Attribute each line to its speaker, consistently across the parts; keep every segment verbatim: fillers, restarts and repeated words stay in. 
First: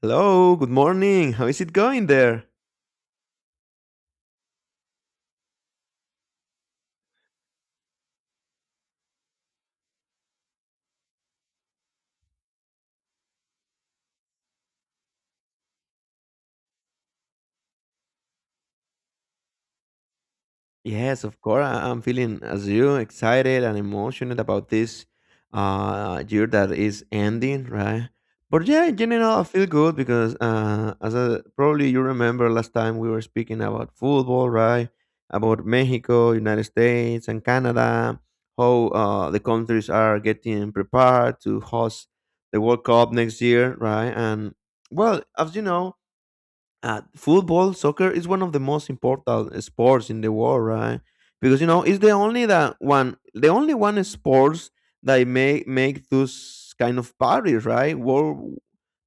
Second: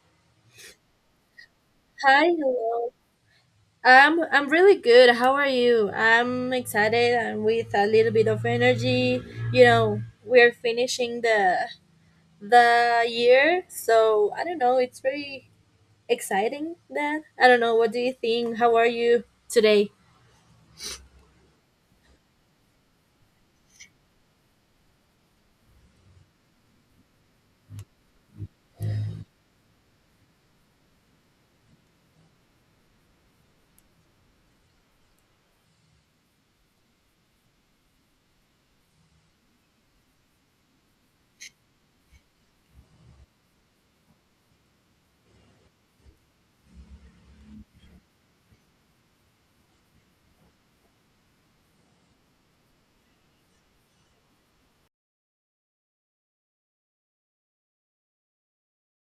Speaker 1: Hello, good morning. How is it going
Speaker 2: Hi,
Speaker 1: there?
Speaker 2: hello. I'm I'm really good. How are you? I'm excited, and with a little bit of energy. You know, we're finishing the the year, so I don't know. It's very exciting. That I don't know. What do you think? How are you today?
Speaker 1: Yes, of course. I- I'm feeling as you excited and emotional about this uh, year that is ending, right? But yeah, in general, I feel good because uh, as a, probably you remember last time we were speaking about football, right? About Mexico, United States, and Canada, how uh, the countries are getting prepared to host the World Cup next year, right? And well, as you know uh, football, soccer is one of the most important sports in the world, right? Because you know it's the only that one, the only one sports that may make those kind of parties, right? World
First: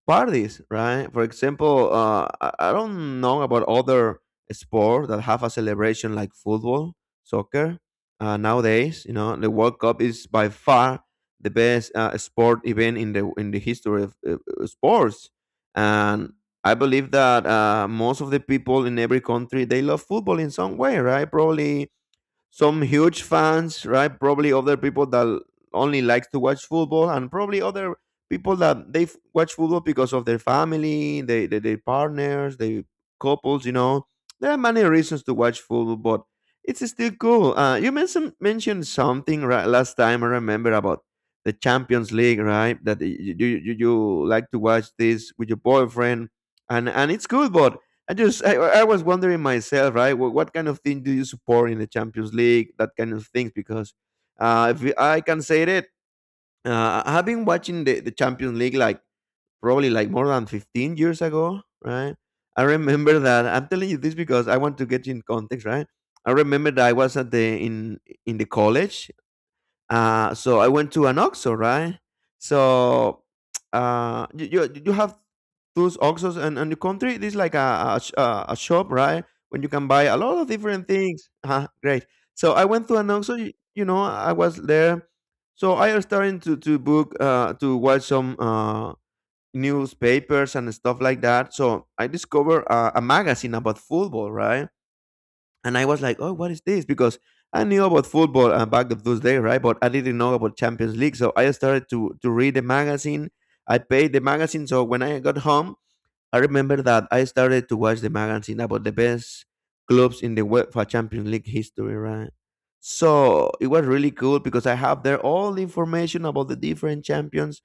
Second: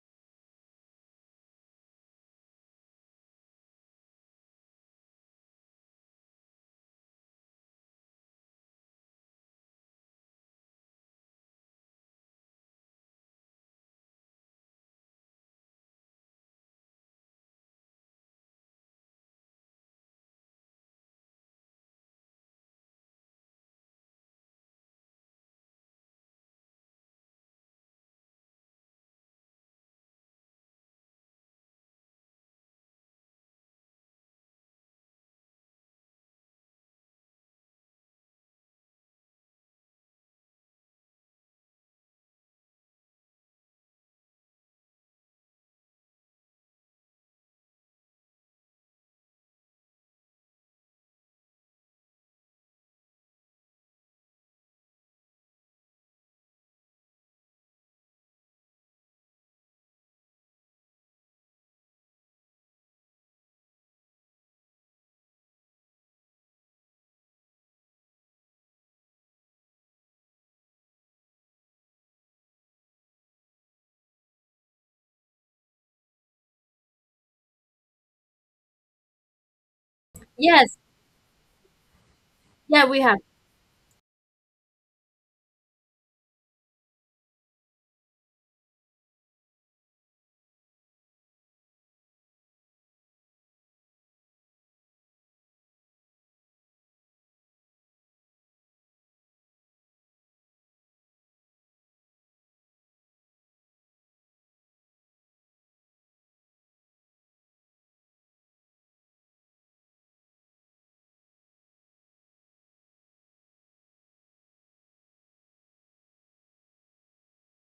Speaker 1: parties, right? For example, uh, I, I don't know about other sports that have a celebration like football, soccer. Uh, nowadays, you know, the World Cup is by far the best uh, sport event in the in the history of uh, uh, sports, and I believe that uh, most of the people in every country they love football in some way, right? Probably some huge fans, right? Probably other people that only likes to watch football, and probably other people that they f- watch football because of their family, they, they their partners, their couples. You know, there are many reasons to watch football, but it's still cool. Uh, you mentioned mentioned something right last time. I remember about the Champions League, right? That y- you you, you like to watch this with your boyfriend, and and it's good, but I just I, I was wondering myself, right? What, what kind of thing do you support in the Champions League? That kind of things, because uh, if we- I can say that uh, I've been watching the, the Champions League like probably like more than fifteen years ago, right? I remember that I'm telling you this because I want to get you in context, right? I remember that I was at the in in the college, uh, so I went to an oxo, right? So uh, you, you you have those oxos in, in the country. This is like a a, sh- a a shop, right? When you can buy a lot of
Speaker 2: Yes.
Speaker 1: different things. Uh, great. So I
Speaker 2: Yeah,
Speaker 1: went to
Speaker 2: we
Speaker 1: an
Speaker 2: have.
Speaker 1: oxo. You, you know, I was there. So I was starting to to book uh, to watch some uh, newspapers and stuff like that. So I discovered uh, a magazine about football, right? And I was like, "Oh, what is this?" Because I knew about football uh, back of those days, right? But I didn't know about Champions League, so I started to to read the magazine. I paid the magazine, so when I got home, I remember that I started to watch the magazine about the best clubs in the world for Champions League history, right? So it was really cool because I have there all the information about the different champions,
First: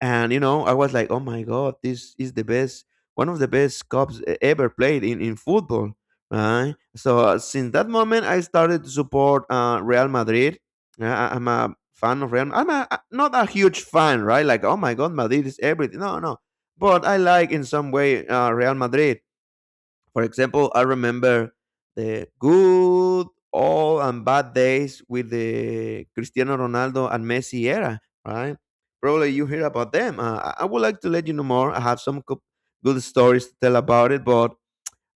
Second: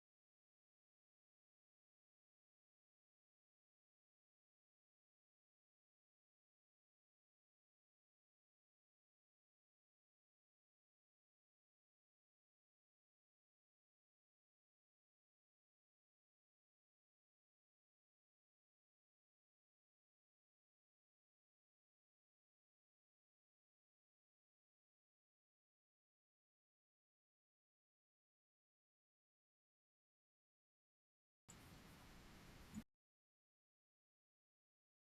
Speaker 1: and you know, I was like, oh my god, this is the best one of the best cups e- ever played in, in football, right? So uh, since that moment I started to support uh, Real Madrid. Yeah, I, I'm a fan of Real. I'm a, a- not a huge fan, right? Like oh my god, Madrid is everything, no, no, but I like in some way uh, Real Madrid. For example, I remember the good, all, and bad days with the Cristiano Ronaldo and Messi era, right? Probably you hear about them. Uh, I- I would like to let you know more. I have some co- good stories to tell about it, but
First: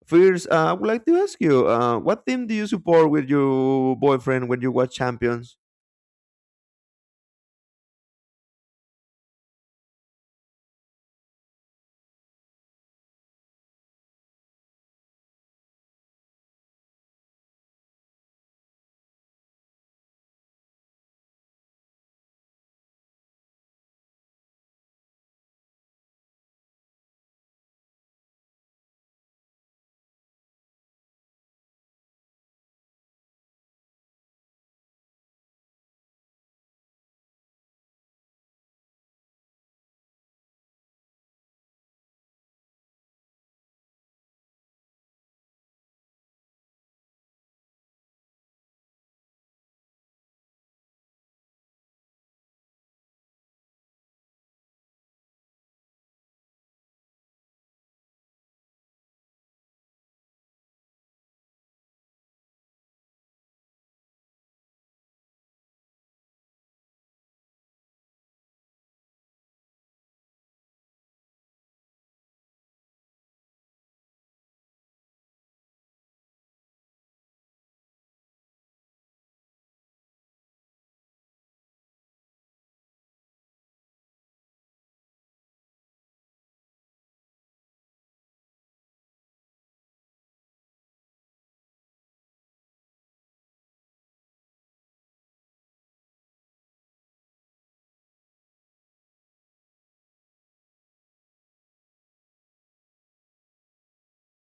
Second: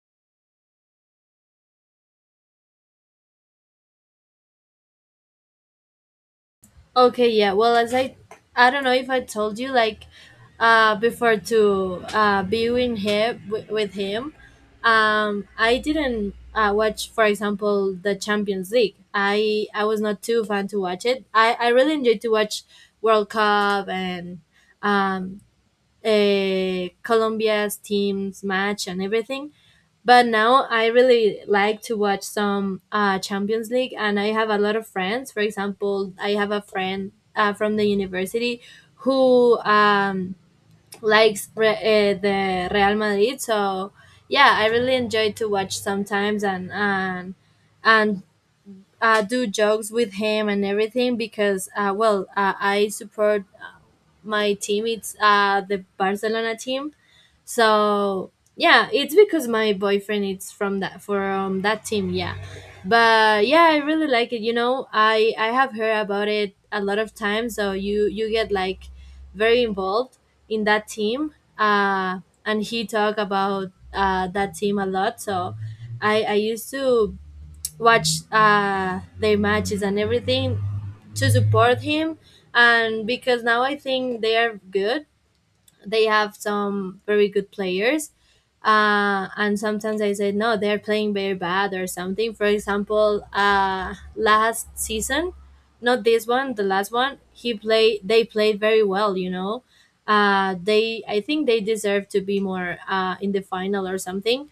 Speaker 1: first, uh, I would like to ask you, uh, what team do you support with your boyfriend when you watch Champions?
Speaker 2: Okay, yeah. Well, as I, I don't know if I told you, like, uh, before to uh be with him, wi- with him, um, I didn't uh watch, for example, the Champions League. I I was not too fan to watch it. I I really enjoyed to watch World Cup and um uh, Colombia's team's match and everything. But now I really like to watch some uh, Champions League, and I have a lot of friends. For example, I have a friend uh, from the university who, um, likes re- uh, the Real Madrid. So yeah, I really enjoy to watch sometimes, and and and uh, do jokes with him and everything because, uh, well, uh, I support my team. It's, uh, the Barcelona team. So yeah, it's because my boyfriend is from that from that team. Yeah, but yeah, I really like it. You know, I I have heard about it a lot of times. So you you get like very involved in that team. Uh, and he talk about uh that team a lot. So I I used to watch uh their matches and everything to support him, and because now I think they are good. They have some very good players, uh, and sometimes I say, no, they're playing very bad or something. For example, uh, last season, not this one, the last one he played, they played very well, you know. uh, they, I think they deserve to be more, uh, in the final or something,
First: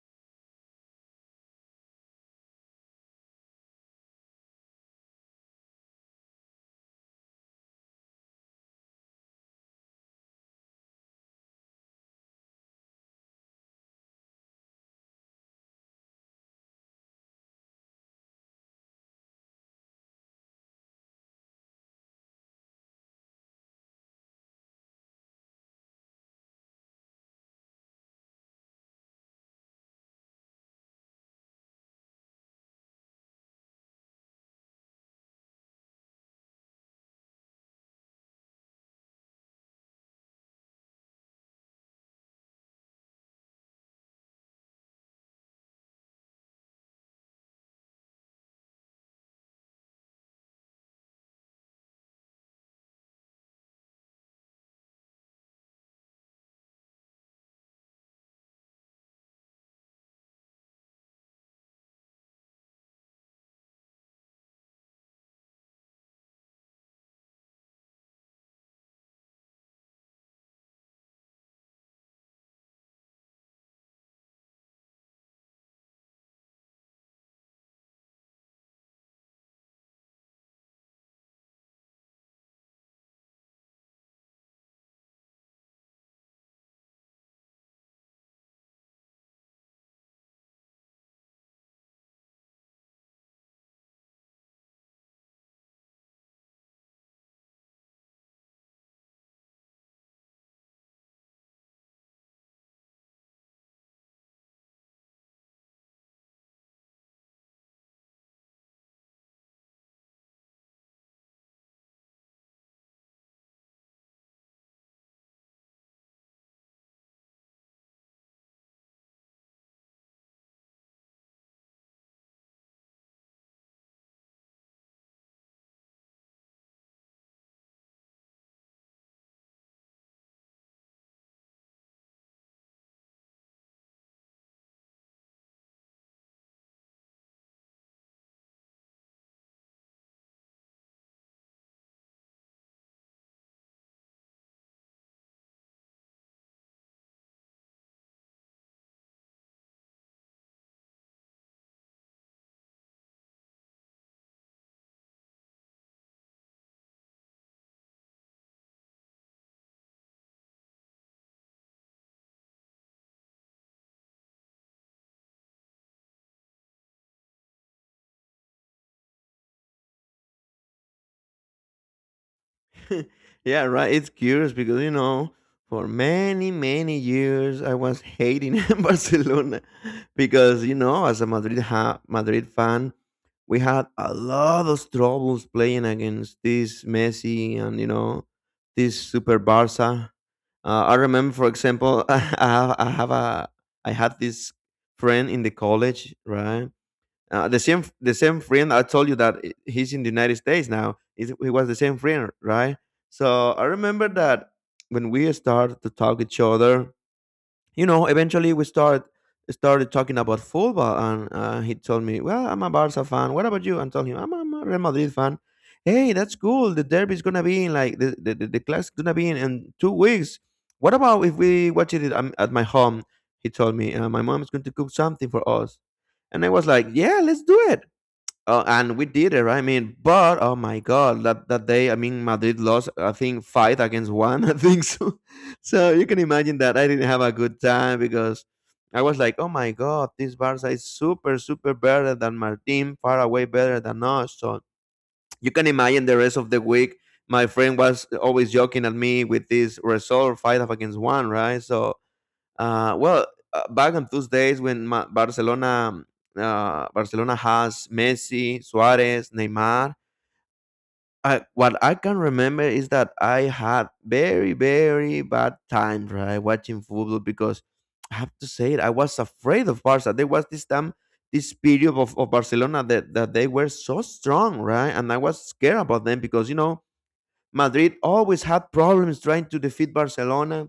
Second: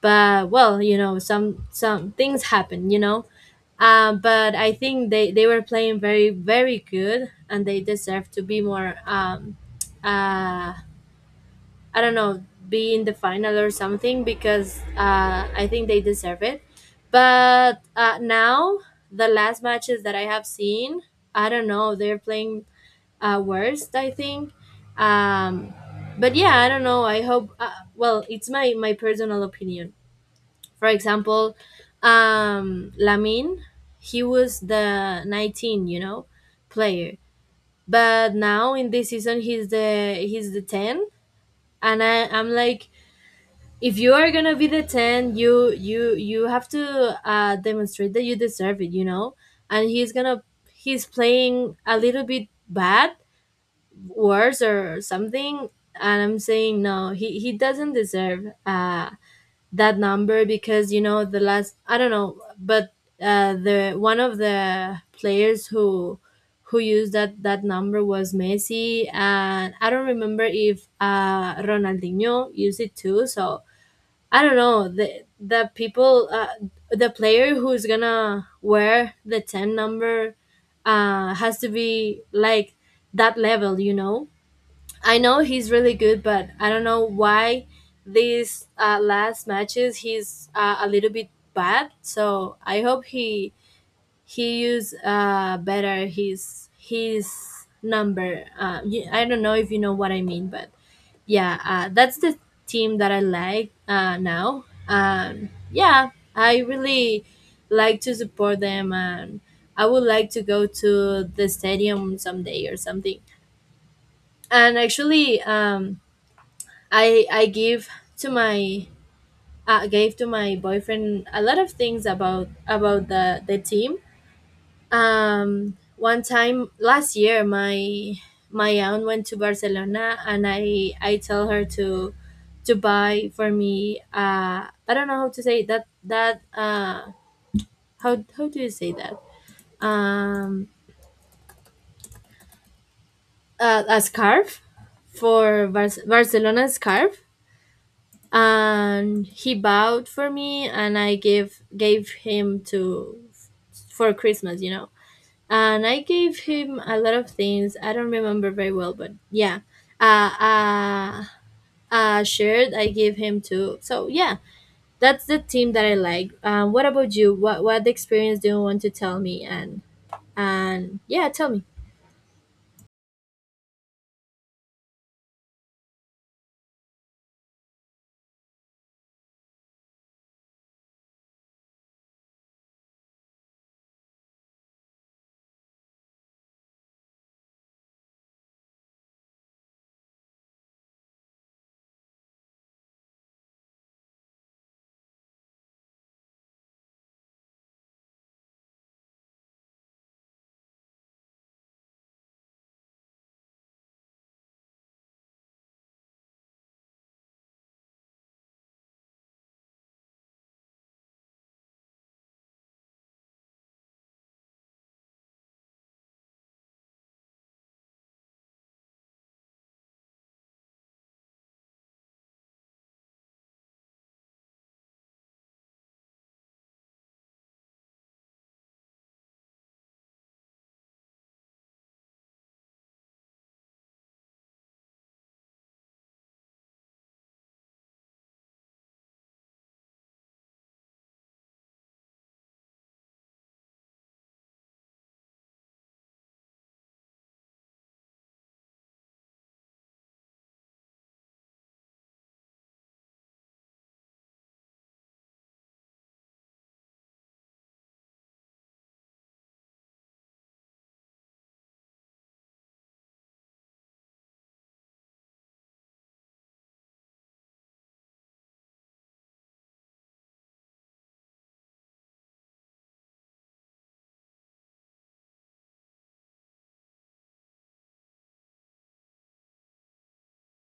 Speaker 2: but, well, you know, some some things happen, you know. um, but I think they, they were playing very, very good, and they deserve to be more, um, uh, I don't know, be in the final or something because, uh, I think they deserve it. But, uh, now, the last matches that I have seen, I don't know, they're playing, uh, worst, I think. Um, but yeah, I don't know. I hope, uh, well, it's my, my personal opinion. For example, um, Lamin, he was the nineteen, you know, player. But now in this season, he's the he's the ten. And I, I'm like, if you are gonna be the ten, you you you have to uh demonstrate that you deserve it, you know. And he's gonna he's playing a little bit bad, worse or something. And I'm saying, no, he he doesn't deserve uh that number, because, you know, the last I don't know, but uh the one of the players who who used that that number was Messi, and I don't remember if uh Ronaldinho used it too. So I don't know, the the people, uh, the player who's gonna wear the ten number, uh, has to be like that level, you know. I know he's really good, but I don't know why these, uh, last matches he's, uh, a little bit bad. So I hope he he use uh, better his his number. Uh, y- I don't know if you know what I mean, but yeah, uh, that's the team that I like, uh, now. um, yeah, I really like to support them, and I would like to go to the stadium someday or something. And actually, um, I I give to my uh, gave to my boyfriend a lot of things about about the the team. um one time last year, my my aunt went to Barcelona, and i i tell her to to buy for me, uh I don't know how to say that, that uh how how do you say that? Um uh, a scarf for Bar- Barcelona scarf. And he bowed for me, and i gave gave him to for Christmas, you know. And I gave him a lot of things. I don't remember very well, but yeah, uh, uh, uh shirt I gave him too. So yeah, that's the team that I like. Um, what about you? What what experience do you want to tell me? And and yeah, tell me.
Speaker 1: Yeah, right. It's curious because you know, for many many years I was hating Barcelona because you know, as a Madrid ha- Madrid fan, we had a lot of troubles playing against this Messi and you know this super Barca. Uh, I remember, for example, I have, I have a I had this friend in the college, right? Uh, the same the same friend I told you that i- he's in the United States now. He's- He was the same friend, right? So I remember that when we started to talk each other, you know, eventually we start started talking about football, and uh, he told me, "Well, I'm a Barca fan. What about you?" And told him, "I'm, a I'm a Real Madrid fan." Hey, that's cool. The derby's gonna be in like the the, the, the class gonna be in, in two weeks. What about if we watch it at, at my home? He told me, uh, "My mom is going to cook something for us," and I was like, "Yeah, let's do it." Uh, and we did it, right? I mean, but oh my god, that that day, I mean, Madrid lost. I think five against one. I think so. So you can imagine that I didn't have a good time because I was like, oh my god, this Barca is super, super better than my team, far away better than us. So you can imagine the rest of the week. My friend was always joking at me with this result, five against one, right? So uh, well, uh, back on those days when Ma- Barcelona uh, Barcelona has Messi, Suarez, Neymar. I, what I can remember is that I had very very bad times, right, watching football because I have to say it, I was afraid of Barca. There was this time, this period of, of Barcelona that, that they were so strong, right? And I was scared about them because you know Madrid always had problems trying to defeat Barcelona,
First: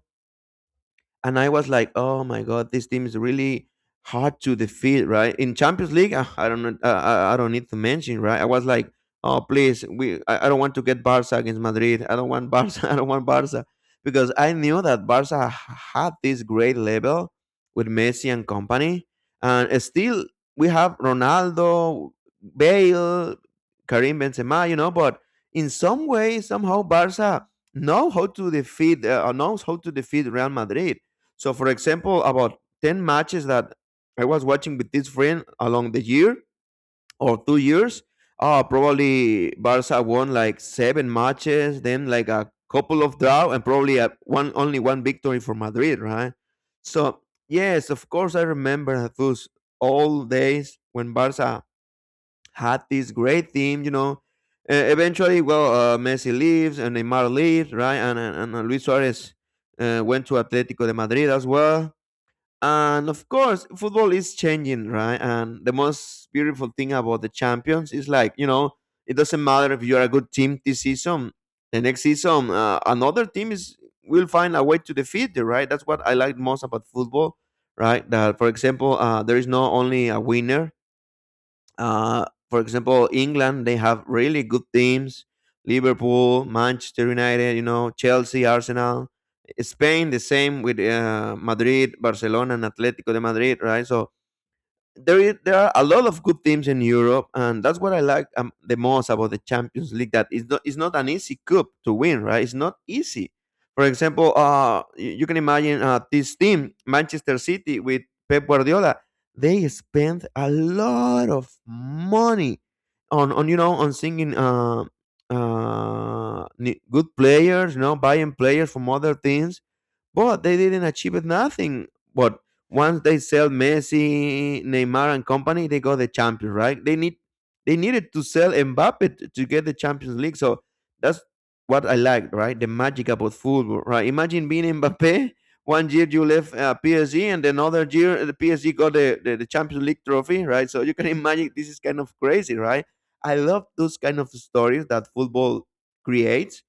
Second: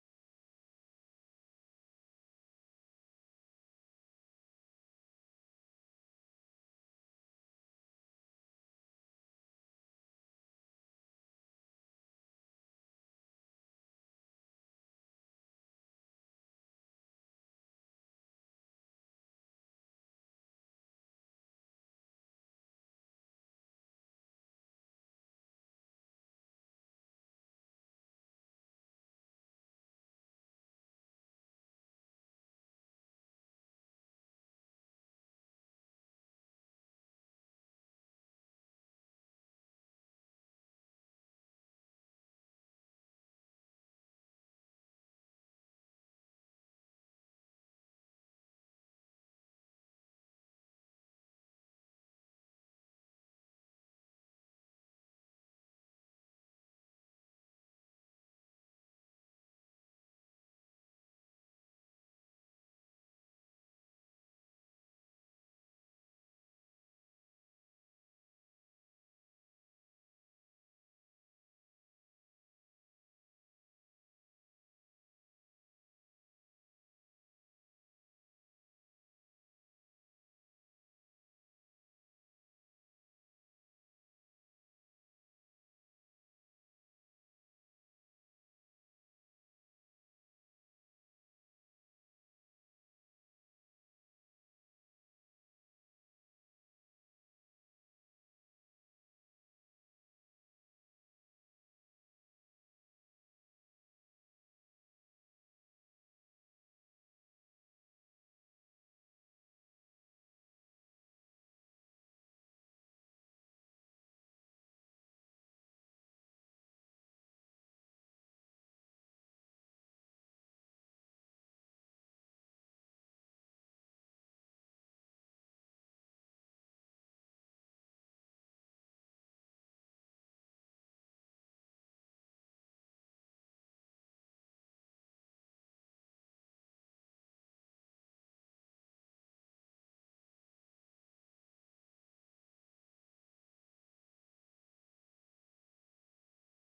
Speaker 1: and I was like, "Oh my god, this team is really hard to defeat, right?" In Champions League, ah, I don't know, uh, I I don't need to mention, right? I was like, "Oh please, we I, I don't want to get Barca against Madrid. I don't want Barca. I don't want Barca," because I knew that Barca h- had this great level with Messi and company, and still we have Ronaldo, Bale, Karim Benzema, you know, but in some way, somehow, Barca know how to defeat, uh, knows how to defeat Real Madrid. So, for example, about ten matches that I was watching with this friend along the year or two years, uh, probably Barca won like seven matches, then like a couple of draw, and probably a one only one victory for Madrid, right? So, yes, of course, I remember those old days when Barca had this great team, you know. Uh, eventually, well, uh, Messi leaves and Neymar leaves, right? And, and, and Luis Suarez uh, went to Atletico de Madrid as well. And of course, football is changing, right? And the most beautiful thing about the champions is like, you know, it doesn't matter if you're a good team this season, the next season, uh, another team is will find a way to defeat you, right? That's what I like most about football, right? That, for example, uh, there is not only a winner, uh, for example, England, they have really good teams. Liverpool, Manchester United, you know, Chelsea, Arsenal. Spain, the same with uh, Madrid, Barcelona, and Atletico de Madrid, right? So there is, there are a lot of good teams in Europe, and that's what I like um, the most about the Champions League. That it's not it's not an easy cup to win, right? It's not easy. For example, uh, y- you can imagine uh, this team, Manchester City, with Pep Guardiola. They spend a lot of money on on you know, on singing uh, uh, ni- good players, you know, buying players from other teams, but they didn't achieve nothing. But once they sell Messi, Neymar, and company, they got the champions, right? They need they needed to sell Mbappe t- to get the Champions League. So that's what I liked, right? The magic about football, right? Imagine being Mbappe. One year you left uh, P S G, and another year the P S G got the, the, the Champions League trophy, right? So you can imagine this is kind of crazy, right? I love those kind of stories that football creates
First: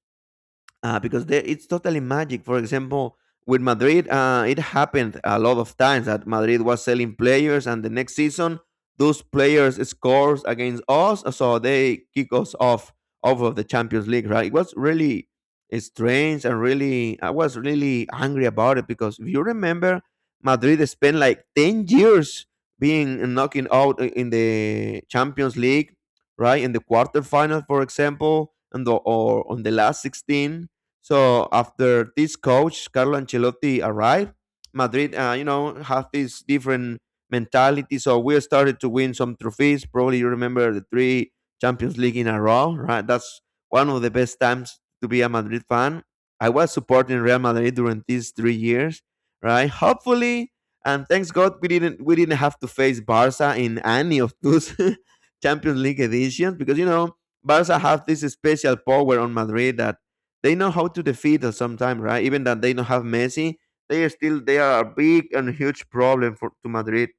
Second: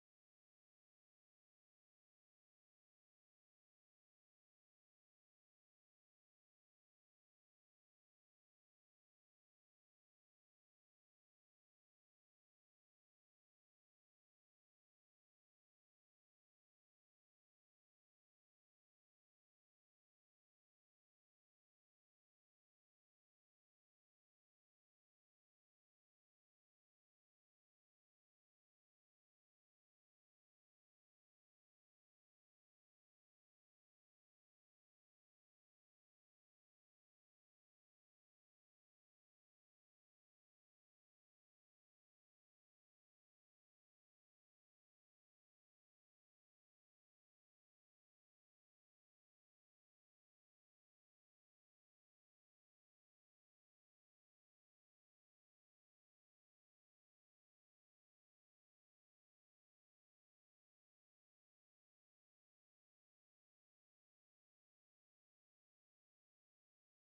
Speaker 1: uh, because there, it's totally magic. For example, with Madrid, uh, it happened a lot of times that Madrid was selling players, and the next season those players scores against us, so they kick us off off of the Champions League. Right? It was really strange and really I was really angry about it because if you remember, Madrid spent like ten years being knocking out in the Champions League, right? In the quarterfinal, for example, and the, or on the last sixteen. So after this coach Carlo Ancelotti arrived, Madrid, uh, you know, have this different mentality. So we started to win some trophies. Probably you remember the three Champions League in a row, right? That's one of the best times to be a Madrid fan. I was supporting Real Madrid during these three years, right? Hopefully, and thanks God we didn't we didn't have to face Barca in any of those Champions League editions because you know Barca have this special power on Madrid that they know how to defeat us sometimes, right? Even that they don't have Messi, they are still they are a big and huge problem for to Madrid.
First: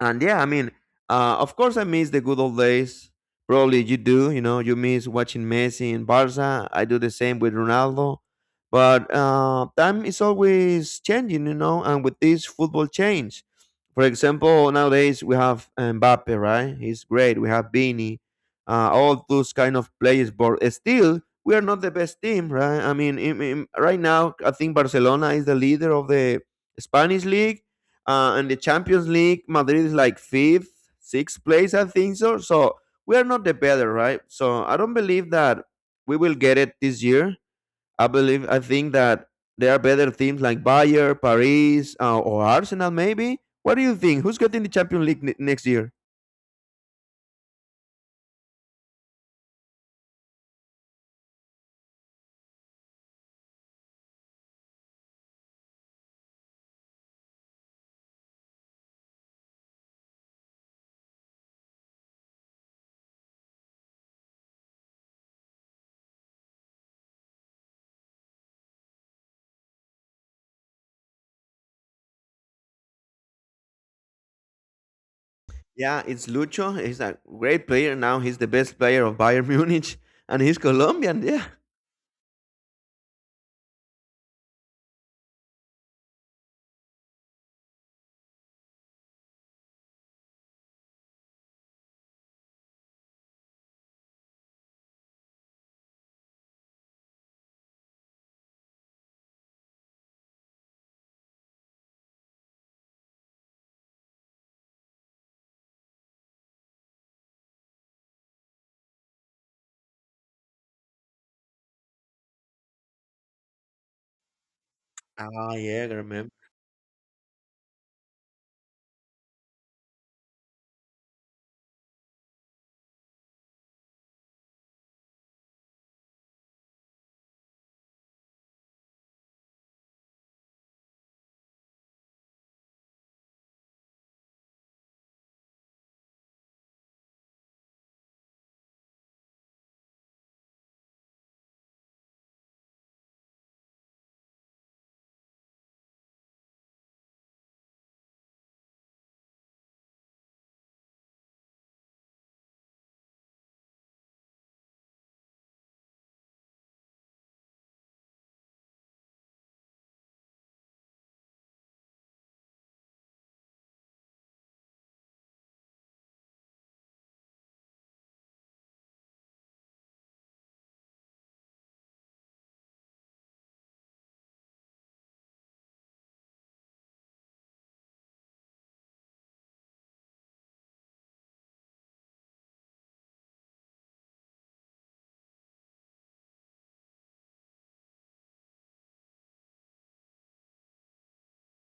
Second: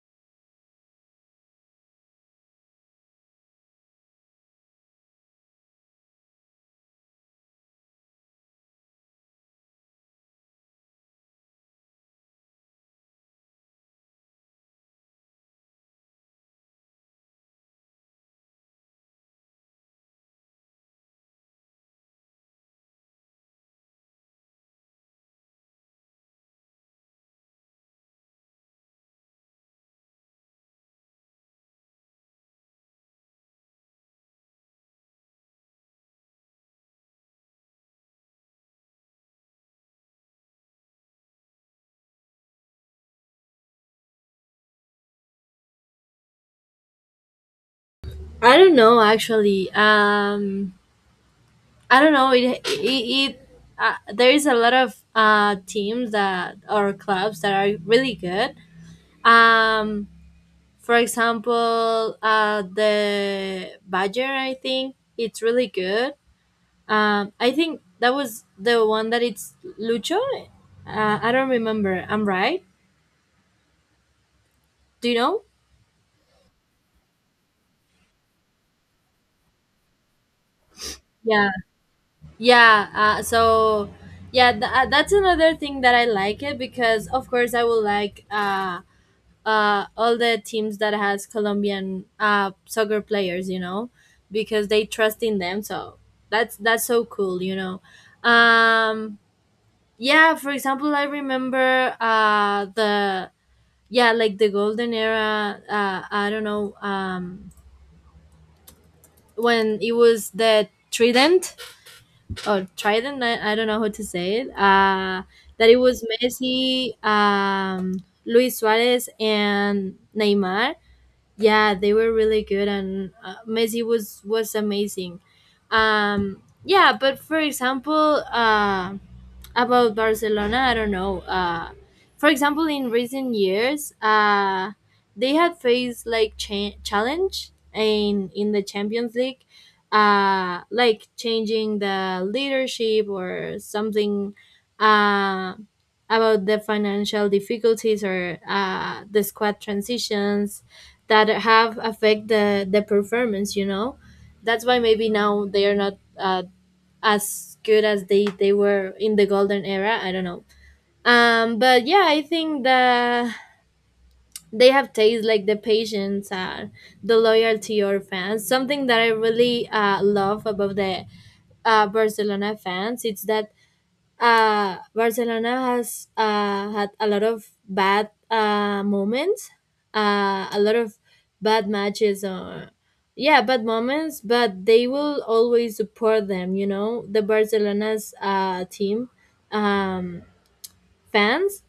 Speaker 1: And yeah, I mean, uh, of course I miss the good old days. Probably you do, you know, you miss watching Messi and Barca. I do the same with Ronaldo. But uh, time is always changing, you know, and with this football change. For example, nowadays we have Mbappe, right? He's great. We have Vini, uh, all those kind of players. But still, we are not the best team, right? I mean, in, in- right now, I think Barcelona is the leader of the Spanish league, uh, and the Champions League, Madrid is like fifth, sixth place, I think so. So we are not the better, right? So I don't believe that we will get it this year. I believe, I think that there are better teams like Bayern, Paris, uh, or Arsenal, maybe. What do you think? Who's getting the Champions League ne- next year?
Speaker 2: I don't know actually. Um, I don't know. It it, it uh, there is a lot of uh teams that, or clubs that are really good. Um, For example, uh, the Badger, I think it's really good. Um, I think that was the one that it's Lucho. Uh, I don't remember. I'm right. Do you know?
Speaker 1: Yeah, it's Lucho. He's a great player now. He's the best player of Bayern Munich, and he's Colombian. Yeah.
Speaker 2: Yeah. Yeah. Uh, so, yeah, th- uh, that's another thing that I like it, because, of course, I will like, uh, uh, all the teams that has Colombian, uh, soccer players, you know, because they trust in them. So that's that's so cool, you know. Um, yeah, for example, I remember uh the, yeah, like the golden era, uh I don't know. um when it was the trident or trident, i, I don't know how to say it, uh
Speaker 1: Ah,
Speaker 2: that it
Speaker 1: yeah, I
Speaker 2: was
Speaker 1: remember.
Speaker 2: Messi, um Luis Suarez, and Neymar. Yeah, they were really good, and, uh, Messi was was amazing. Um, yeah, but for example, uh, about Barcelona, I don't know. Uh, for example, in recent years, uh, they had faced, like, cha- challenge in in the Champions League, uh, like changing the leadership or something. Uh, about the financial difficulties or, uh, the squad transitions that have affect the the performance, you know. That's why maybe now they are not, uh, as good as they they were in the golden era, I don't know. um but yeah, I think that they have taste, like the patience and the loyalty or fans, something that I really, uh, love about the, uh, Barcelona fans. It's that, uh, Barcelona has, uh, had a lot of bad, uh, moments, uh, a lot of bad matches, or yeah, bad moments. But they will always support them. You know, the Barcelona's, uh, team, um, fans,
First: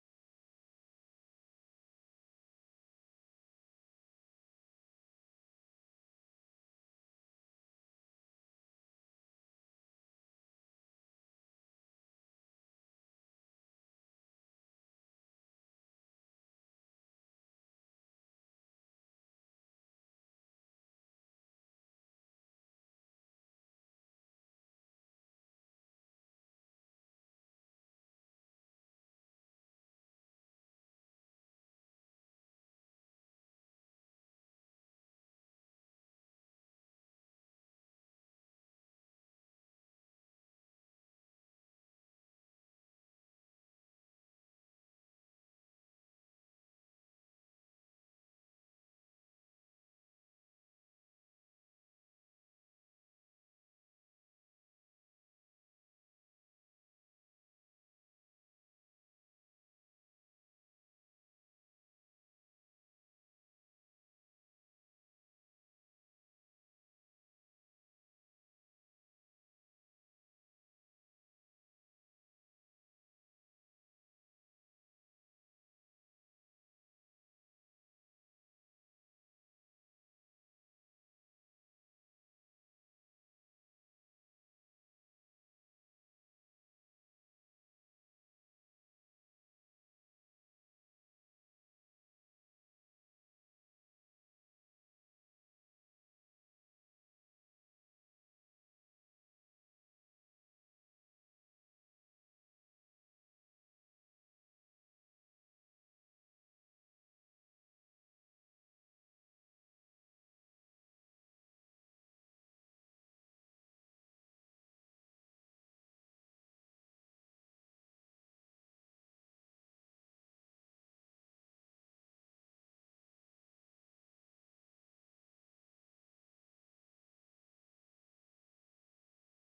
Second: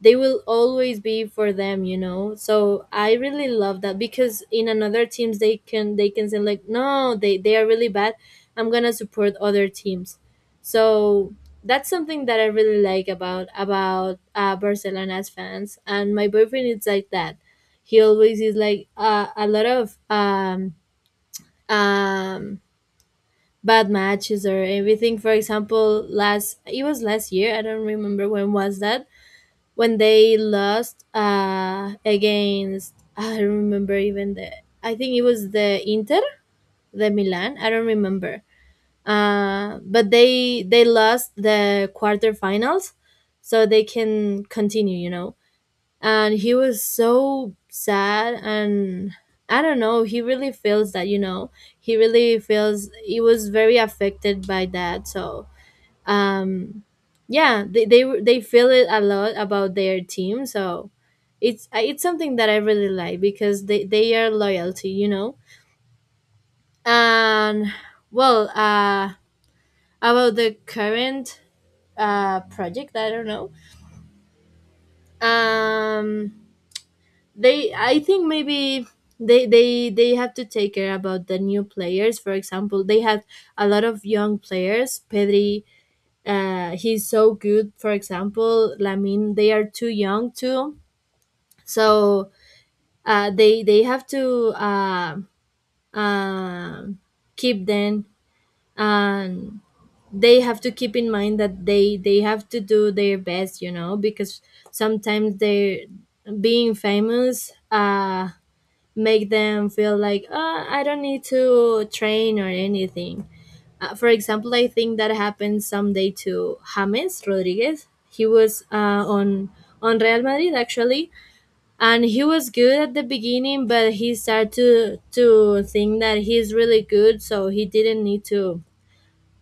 Speaker 2: they will always be for them, you know. So I really love that, because in another teams, they can they can say like, no, they they are really bad, I'm gonna support other teams. So that's something that I really like about about uh, Barcelona's fans. And my boyfriend is like that. He always is like, uh, a lot of um um bad matches or everything. For example, last it was last year, I don't remember when was that, when they lost, uh, against, I don't remember even the, I think it was the Inter, the Milan. I don't remember. Uh, but they they lost the quarterfinals, so they can continue. You know, and he was so sad and. I don't know. He really feels that, you know. He really feels he was very affected by that. So, um yeah, they they, they feel it a lot about their team. So it's it's something that I really like, because they they are loyalty, you know. And, well, uh about the current, uh project, I don't know. um they, I think maybe they they they have to take care about the new players. For example, they had a lot of young players, Pedri, uh, he's so good. For example, I mean, they are too young too, so, uh, they they have to, uh, um keep them, and they have to keep in mind that they they have to do their best, you know, because sometimes they, being famous, uh, make them feel like, oh, I don't need to train or anything. Uh, for example, I think that happened someday to James Rodriguez. He was, uh, on on Real Madrid actually, and he was good at the beginning, but he started to to think that he's really good, so he didn't need to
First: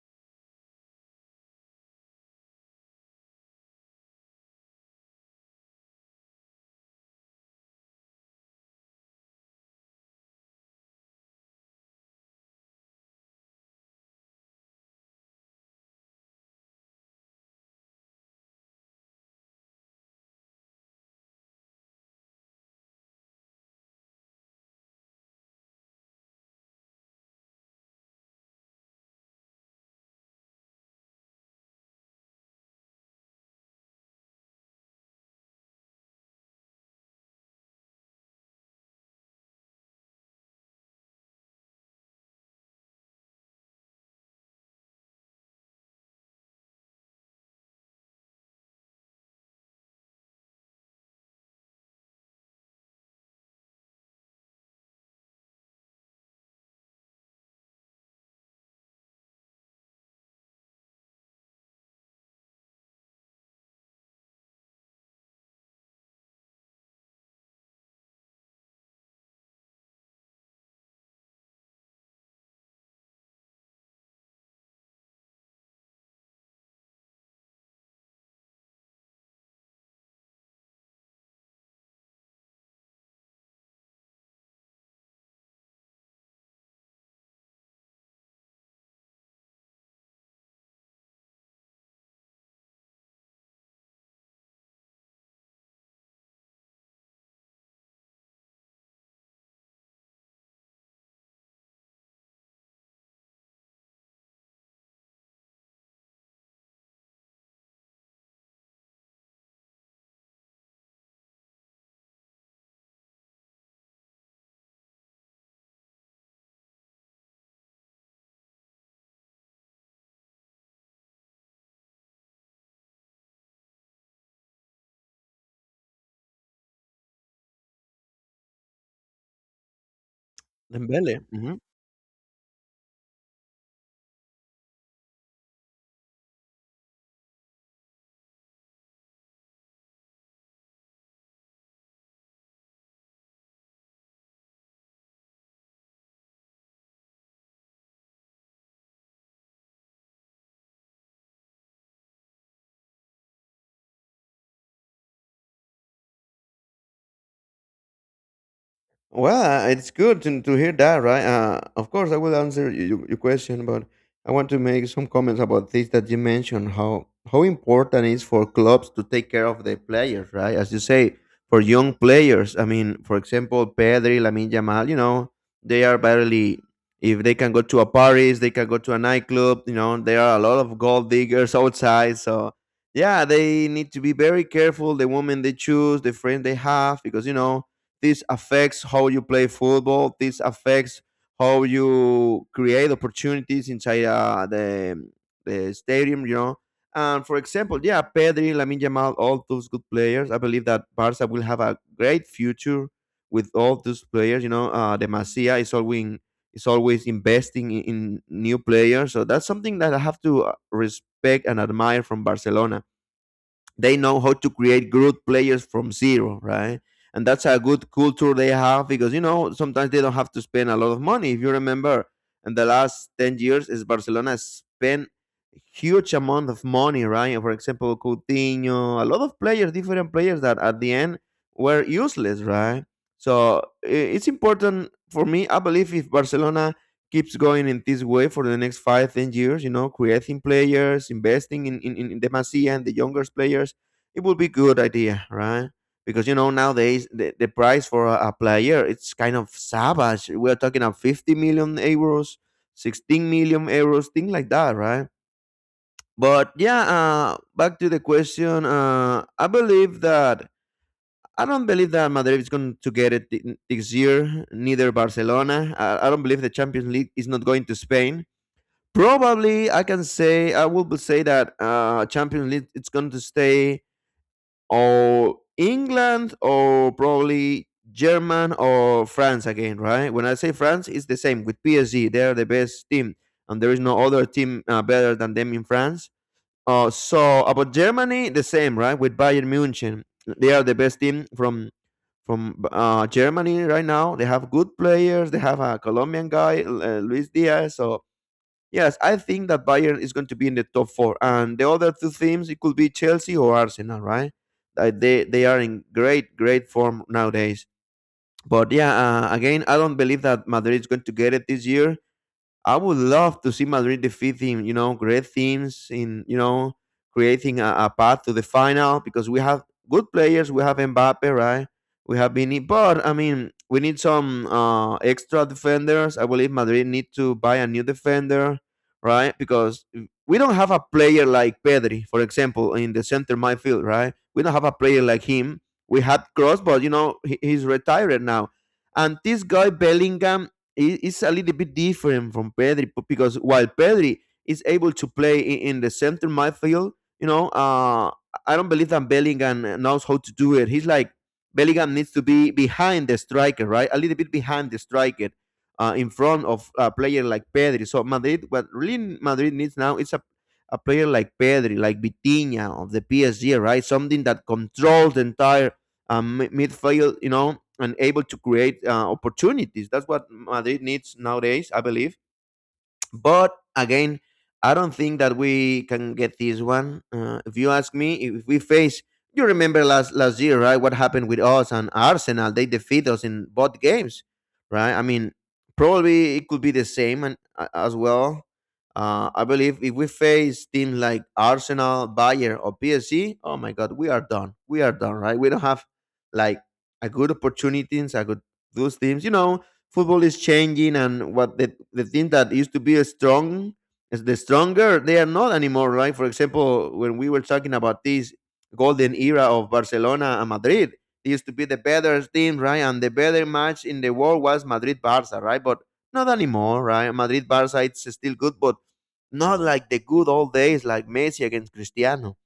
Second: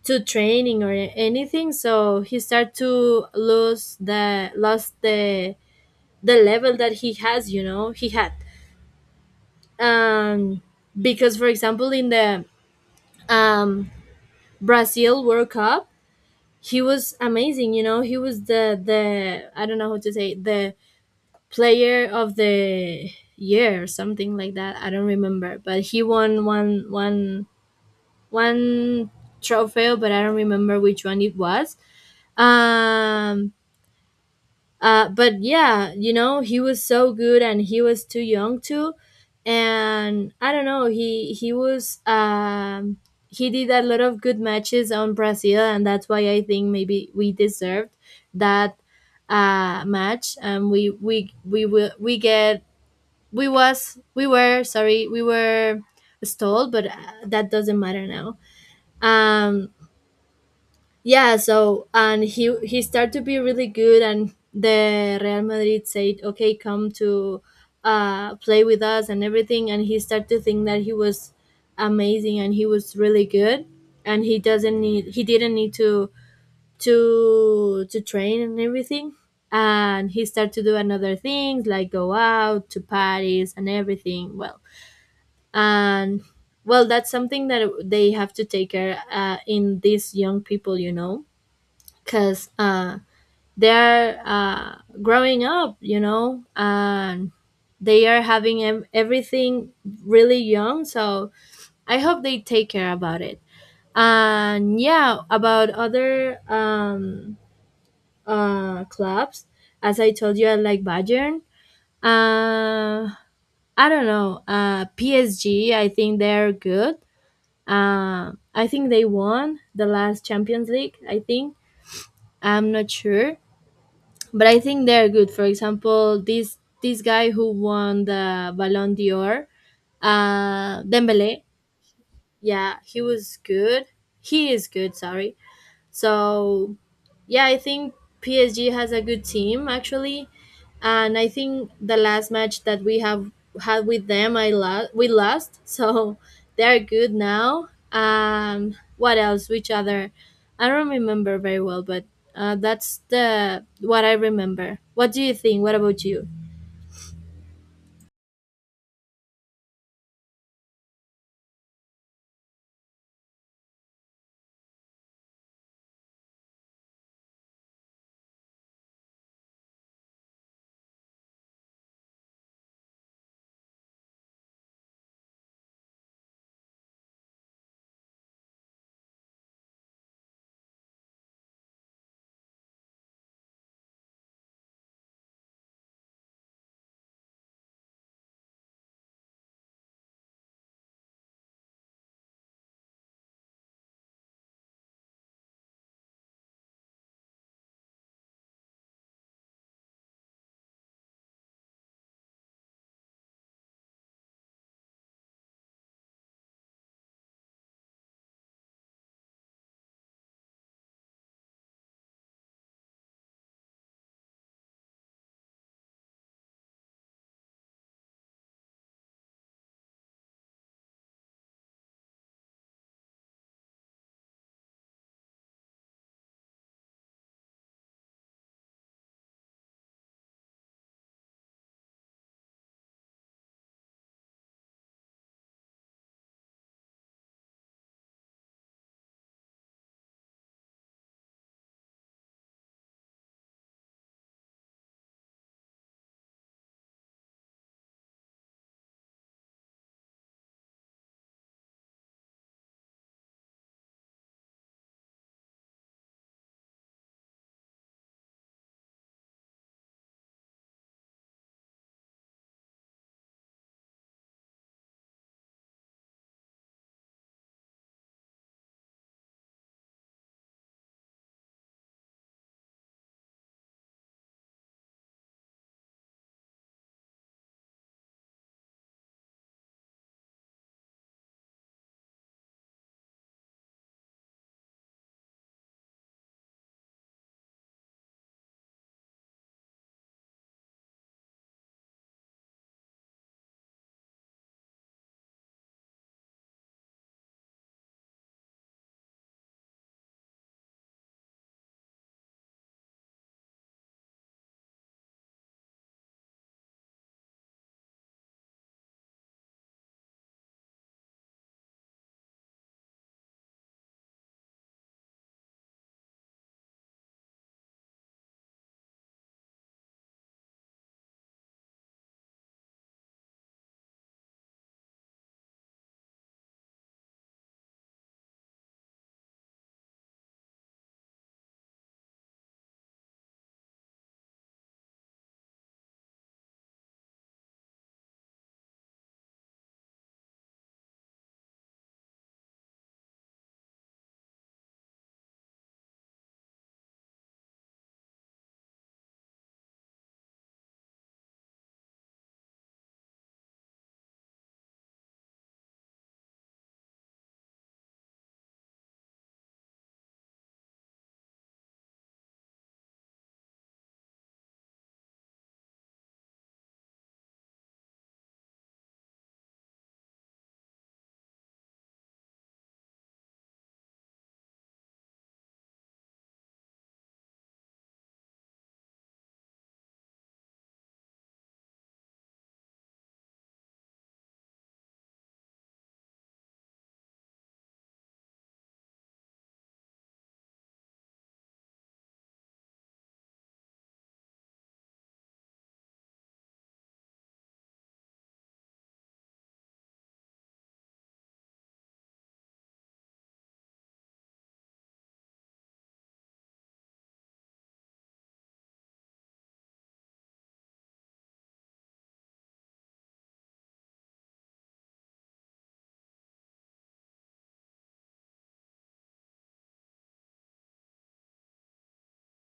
Speaker 2: to training or anything. So he started to lose the, lost the the level that he has, you know, he had. um because for example in the, um Brazil World Cup he was amazing, you know. He was the the I don't know how to say it, the player of the year or something like that, I don't remember, but he won one one one trophy, but I don't remember which one it was. um uh, but yeah, you know, he was so good and he was too young too. And I don't know, he he was, um he did a lot of good matches on Brazil, and that's why I think maybe we deserved that, uh match, and we we we will, we get, we was, we were sorry, we were stalled, but, uh, that doesn't matter now. Um yeah, so and he he started to be really good, and the Real Madrid said, "Okay, come to, uh, play with us and everything." And he started to think that he was amazing and he was really good, and he doesn't need, he didn't need to to to train and everything. And he started to do another things like go out to parties and everything. Well, and well, that's something that they have to take care, uh, in these young people, you know, because, uh, they're, uh, growing up, you know, and they are having em- everything really young. So I hope they take care about it. And yeah, about other, um, uh, clubs, as I told you, I like Bayern. Uh, I don't know. Uh, P S G, I think they're good. Uh, I think they won the last Champions League, I think. I'm not sure, but I think they're good. For example, this this guy who won the Ballon d'Or, uh,
Speaker 1: Dembele.
Speaker 2: Dembele.
Speaker 1: Mhm.
Speaker 2: Yeah, he was good. He is good. Sorry. So, yeah, I think P S G has a good team, actually, and I think the last match that we have had with them, I lo- we lost, so they're good now. Um, what else? Which other? I don't remember very well, but, uh, that's the what I remember. What do you think? What about you?
Speaker 1: Well, uh, it's good to, to hear that, right? Uh, of course, I will answer your, your question, but I want to make some comments about this that you mentioned how how important it is for clubs to take care of their players, right? As you say, for young players, I mean, for example, Pedri, Lamine Yamal, you know, they are barely if they can go to a Paris, they can go to a nightclub. You know, there are a lot of gold diggers outside, so yeah, they need to be very careful. The women they choose, the friends they have, because you know this affects how you play football. This affects how you create opportunities inside uh, the the stadium. You know, and for example, yeah, Pedri, Lamine Yamal, all those good players. I believe that Barca will have a great future with all those players. You know, uh, the Masia is always is always investing in, in new players. So that's something that I have to uh, respect and admire from Barcelona. They know how to create good players from zero, right? And that's a good culture they have because you know sometimes they don't have to spend a lot of money. If you remember, in the last ten years, is Barcelona spent huge amount of money, right? For example, Coutinho, a lot of players, different players that at the end were useless, right? So i- it's important for me. I believe if Barcelona keeps going in this way for the next five, ten years, you know, creating players, investing in, in, in the Masia and the younger players, it would be good idea, right? Because you know nowadays the, the price for a, a player it's kind of savage. We're talking of fifty million euros, sixteen million euros, things like that, right? But yeah, uh, back to the question. Uh, I believe that I don't believe that Madrid is going to get it thi- this year. Neither Barcelona. I, I don't believe the Champions League is not going to Spain. Probably, I can say I will say that uh, Champions League it's going to stay or England or probably German or France again, right? When I say France, it's the same with P S G. They are the best team, and there is no other team uh, better than them in France. Uh, so about Germany, the same, right? With Bayern Munich, they are the best team from from uh, Germany right now. They have good players. They have a Colombian guy, uh, Luis Diaz. So yes, I think that Bayern is going to be in the top four, and the other two teams it could be Chelsea or Arsenal, right? Uh, They they are in great great form nowadays. But yeah, uh, again, I don't believe that Madrid is going to get it this year. I would love to see Madrid defeating, you know, great teams in, you know, creating a, a path to the final because we have good players. We have Mbappe, right? We have Vini, but I mean, we need some uh, extra defenders. I believe Madrid need to buy a new defender, right? Because we don't have a player like Pedri, for example, in the center midfield, right? We don't have a player like him. We had Cross, but you know he, he's retired now. And this guy Bellingham i- is a little bit different from Pedri p- because while Pedri is able to play i- in the center midfield, you know, uh, I don't believe that Bellingham knows how to do it. He's like Bellingham needs to be behind the striker, right? A little bit behind the striker, uh, in front of a player like Pedri. So Madrid, what really Madrid needs now is a a player like Pedri, like Vitinha of the P S G, right? Something that controls the entire um, midfield, you know, and able to create uh, opportunities. That's what Madrid needs nowadays, I believe. But again, I don't think that we can get this one. Uh, if you ask me, if we face, you remember last last year, right? What happened with us and Arsenal? They defeat us in both games, right? I mean, probably it could be the same and a- as well. Uh, I believe if we face teams like Arsenal, Bayer, or P S G, oh my God, we are done. We are done, right? We don't have like a good opportunities, a good those teams. You know, football is changing, and what the, the thing that used to be a strong is the stronger, they are not anymore, right? For example, when we were talking about this golden era of Barcelona and Madrid, it used to be the better team, right? And the better match in the world was Madrid Barça, right? But not anymore, right? Madrid Barça, it's still good, but not like the good old days, like Messi against Cristiano.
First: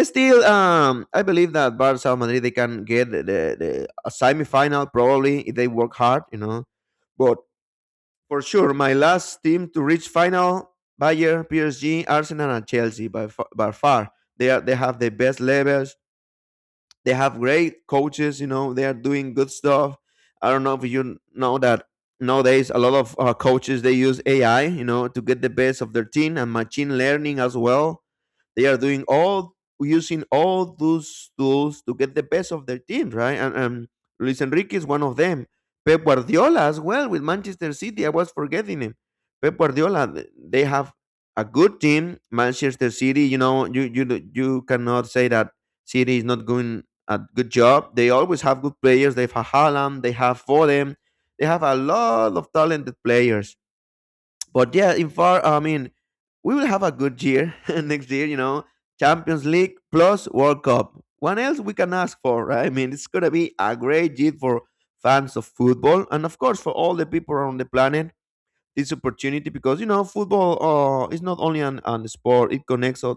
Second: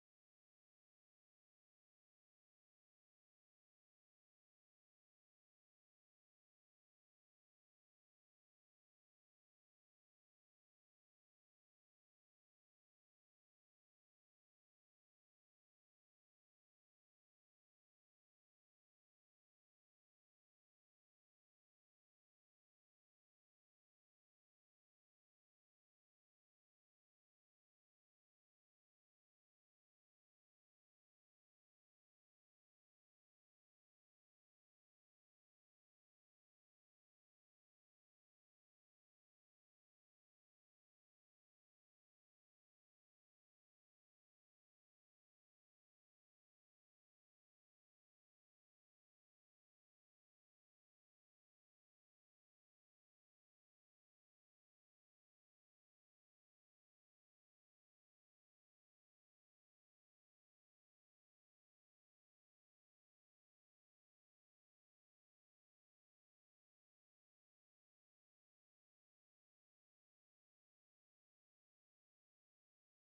Speaker 1: Still, um, I believe that Barca Madrid they can get the, the, the a semi-final probably if they work hard, you know. But for sure, my last team to reach final: Bayern, P S G, Arsenal, and Chelsea by far, by far. They are they have the best levels. They have great coaches, you know. They are doing good stuff. I don't know if you know that nowadays a lot of uh, coaches they use A I, you know, to get the best of their team and machine learning as well. They are doing all using all those tools to get the best of their team, right? And, and Luis Enrique is one of them. Pep Guardiola as well with Manchester City. I was forgetting him. Pep Guardiola. th- They have a good team. Manchester City. You know, you you do- you cannot say that City is not doing a good job. They always have good players. They have Haaland. They have Foden. They have a lot of talented players. But yeah, in far, I mean, we will have a good year next year. You know, Champions League plus World Cup. What else we can ask for, right? I mean, it's gonna be a great year for fans of football and of course for all the people around the planet. This opportunity because you know football uh, is not only an, an sport; it connects us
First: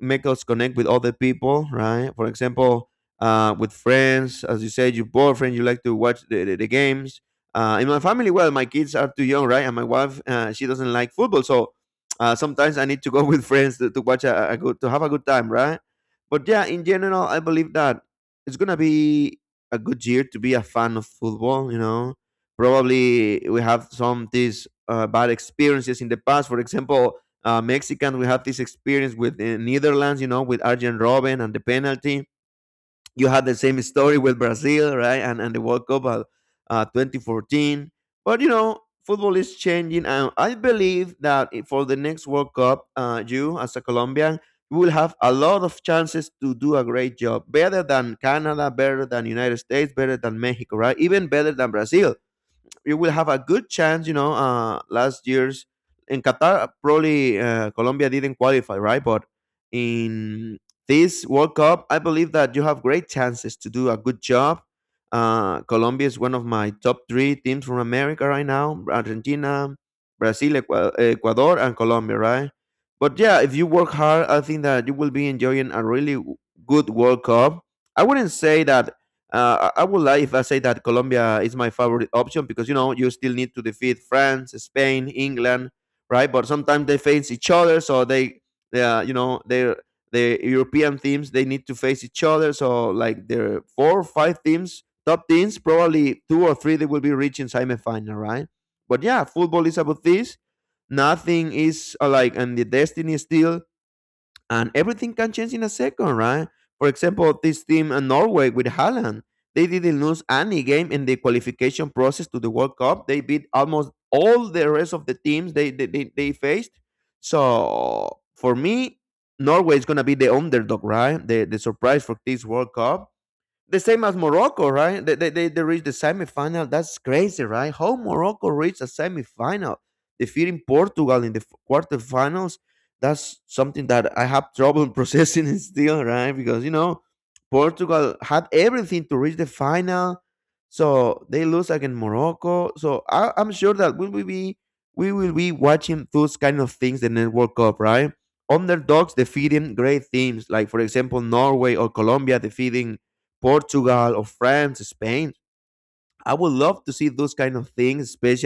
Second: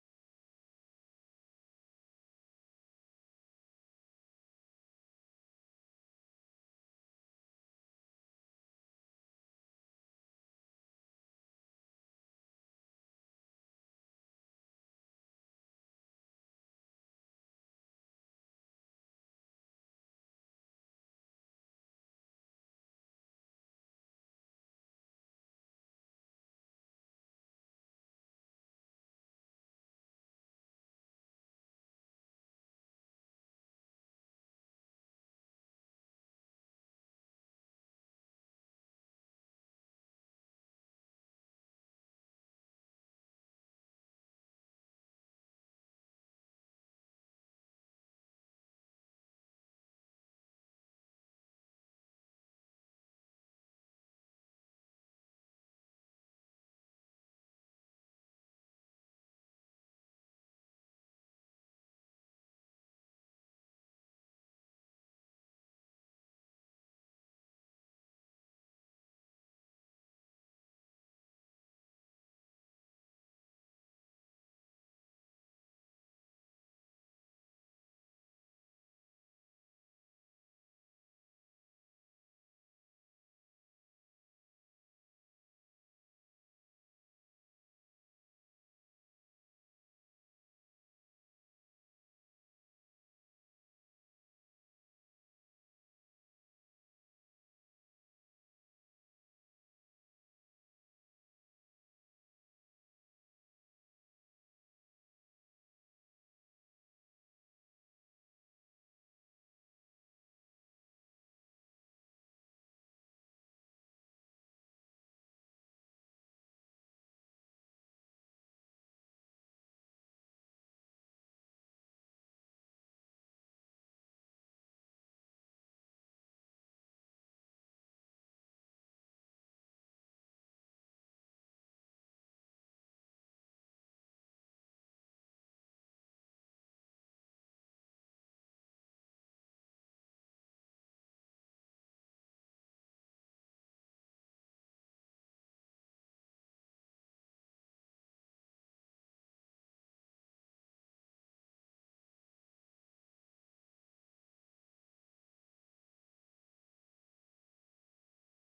Speaker 1: make us connect with other people, right? For example, uh, with friends, as you said, your boyfriend, you like to watch the, the, the games. Uh, in my family, well, my kids are too young, right? And my wife, uh, she doesn't like football, so uh, sometimes I need to go with friends to, to watch a, a good to have a good time, right? But yeah, in general, I believe that it's gonna be a good year to be a fan of football. You know, probably we have some of these uh, bad experiences in the past. For example, uh, Mexican, we have this experience with the Netherlands, you know, with Arjen Robben and the penalty. You had the same story with Brazil, right? And and the World Cup uh, uh, twenty fourteen. But you know, football is changing, and I believe that i- for the next World Cup, uh, you as a Colombian you will have a lot of chances to do a great job, better than Canada, better than United States, better than Mexico, right? Even better than Brazil, you will have a good chance. You know, uh, last year's in Qatar, probably uh, Colombia didn't qualify, right? But in this World Cup, I believe that you have great chances to do a good job. Uh, Colombia is one of my top three teams from America right now: Argentina, Brazil, Equa- Ecuador, and Colombia, right? But yeah, if you work hard, I think that you will be enjoying a really w- good World Cup. I wouldn't say that uh, I I would lie if I say that Colombia is my favorite option because you know you still need to defeat France, Spain, England, right? But sometimes they face each other, so they, they are, you know, they the European teams they need to face each other. So like there are four or five teams, top teams, probably two or three they will be reaching semifinal, right? But yeah, football is about this. Nothing is uh, like and the destiny still and everything can change in a second, right? For example, this team in Norway with Haaland, they didn't lose any game in the qualification process to the World Cup. They beat almost all the rest of the teams they they, they, they faced. So for me, Norway is gonna be the underdog, right? The the surprise for this World Cup. The same as Morocco, right? They, they, they, they reached the semifinal. That's crazy, right? How Morocco reached a semifinal, defeating Portugal in the f- quarterfinals. That's something that I have trouble processing still, right? Because, you know, Portugal had everything to reach the final. So they lose against Morocco. So I, I'm sure that we will be we will be watching those kind of things in the next World Cup, right? Underdogs defeating great teams, like for example Norway or Colombia defeating Portugal or France, Spain. I would love to see those kind of things, especially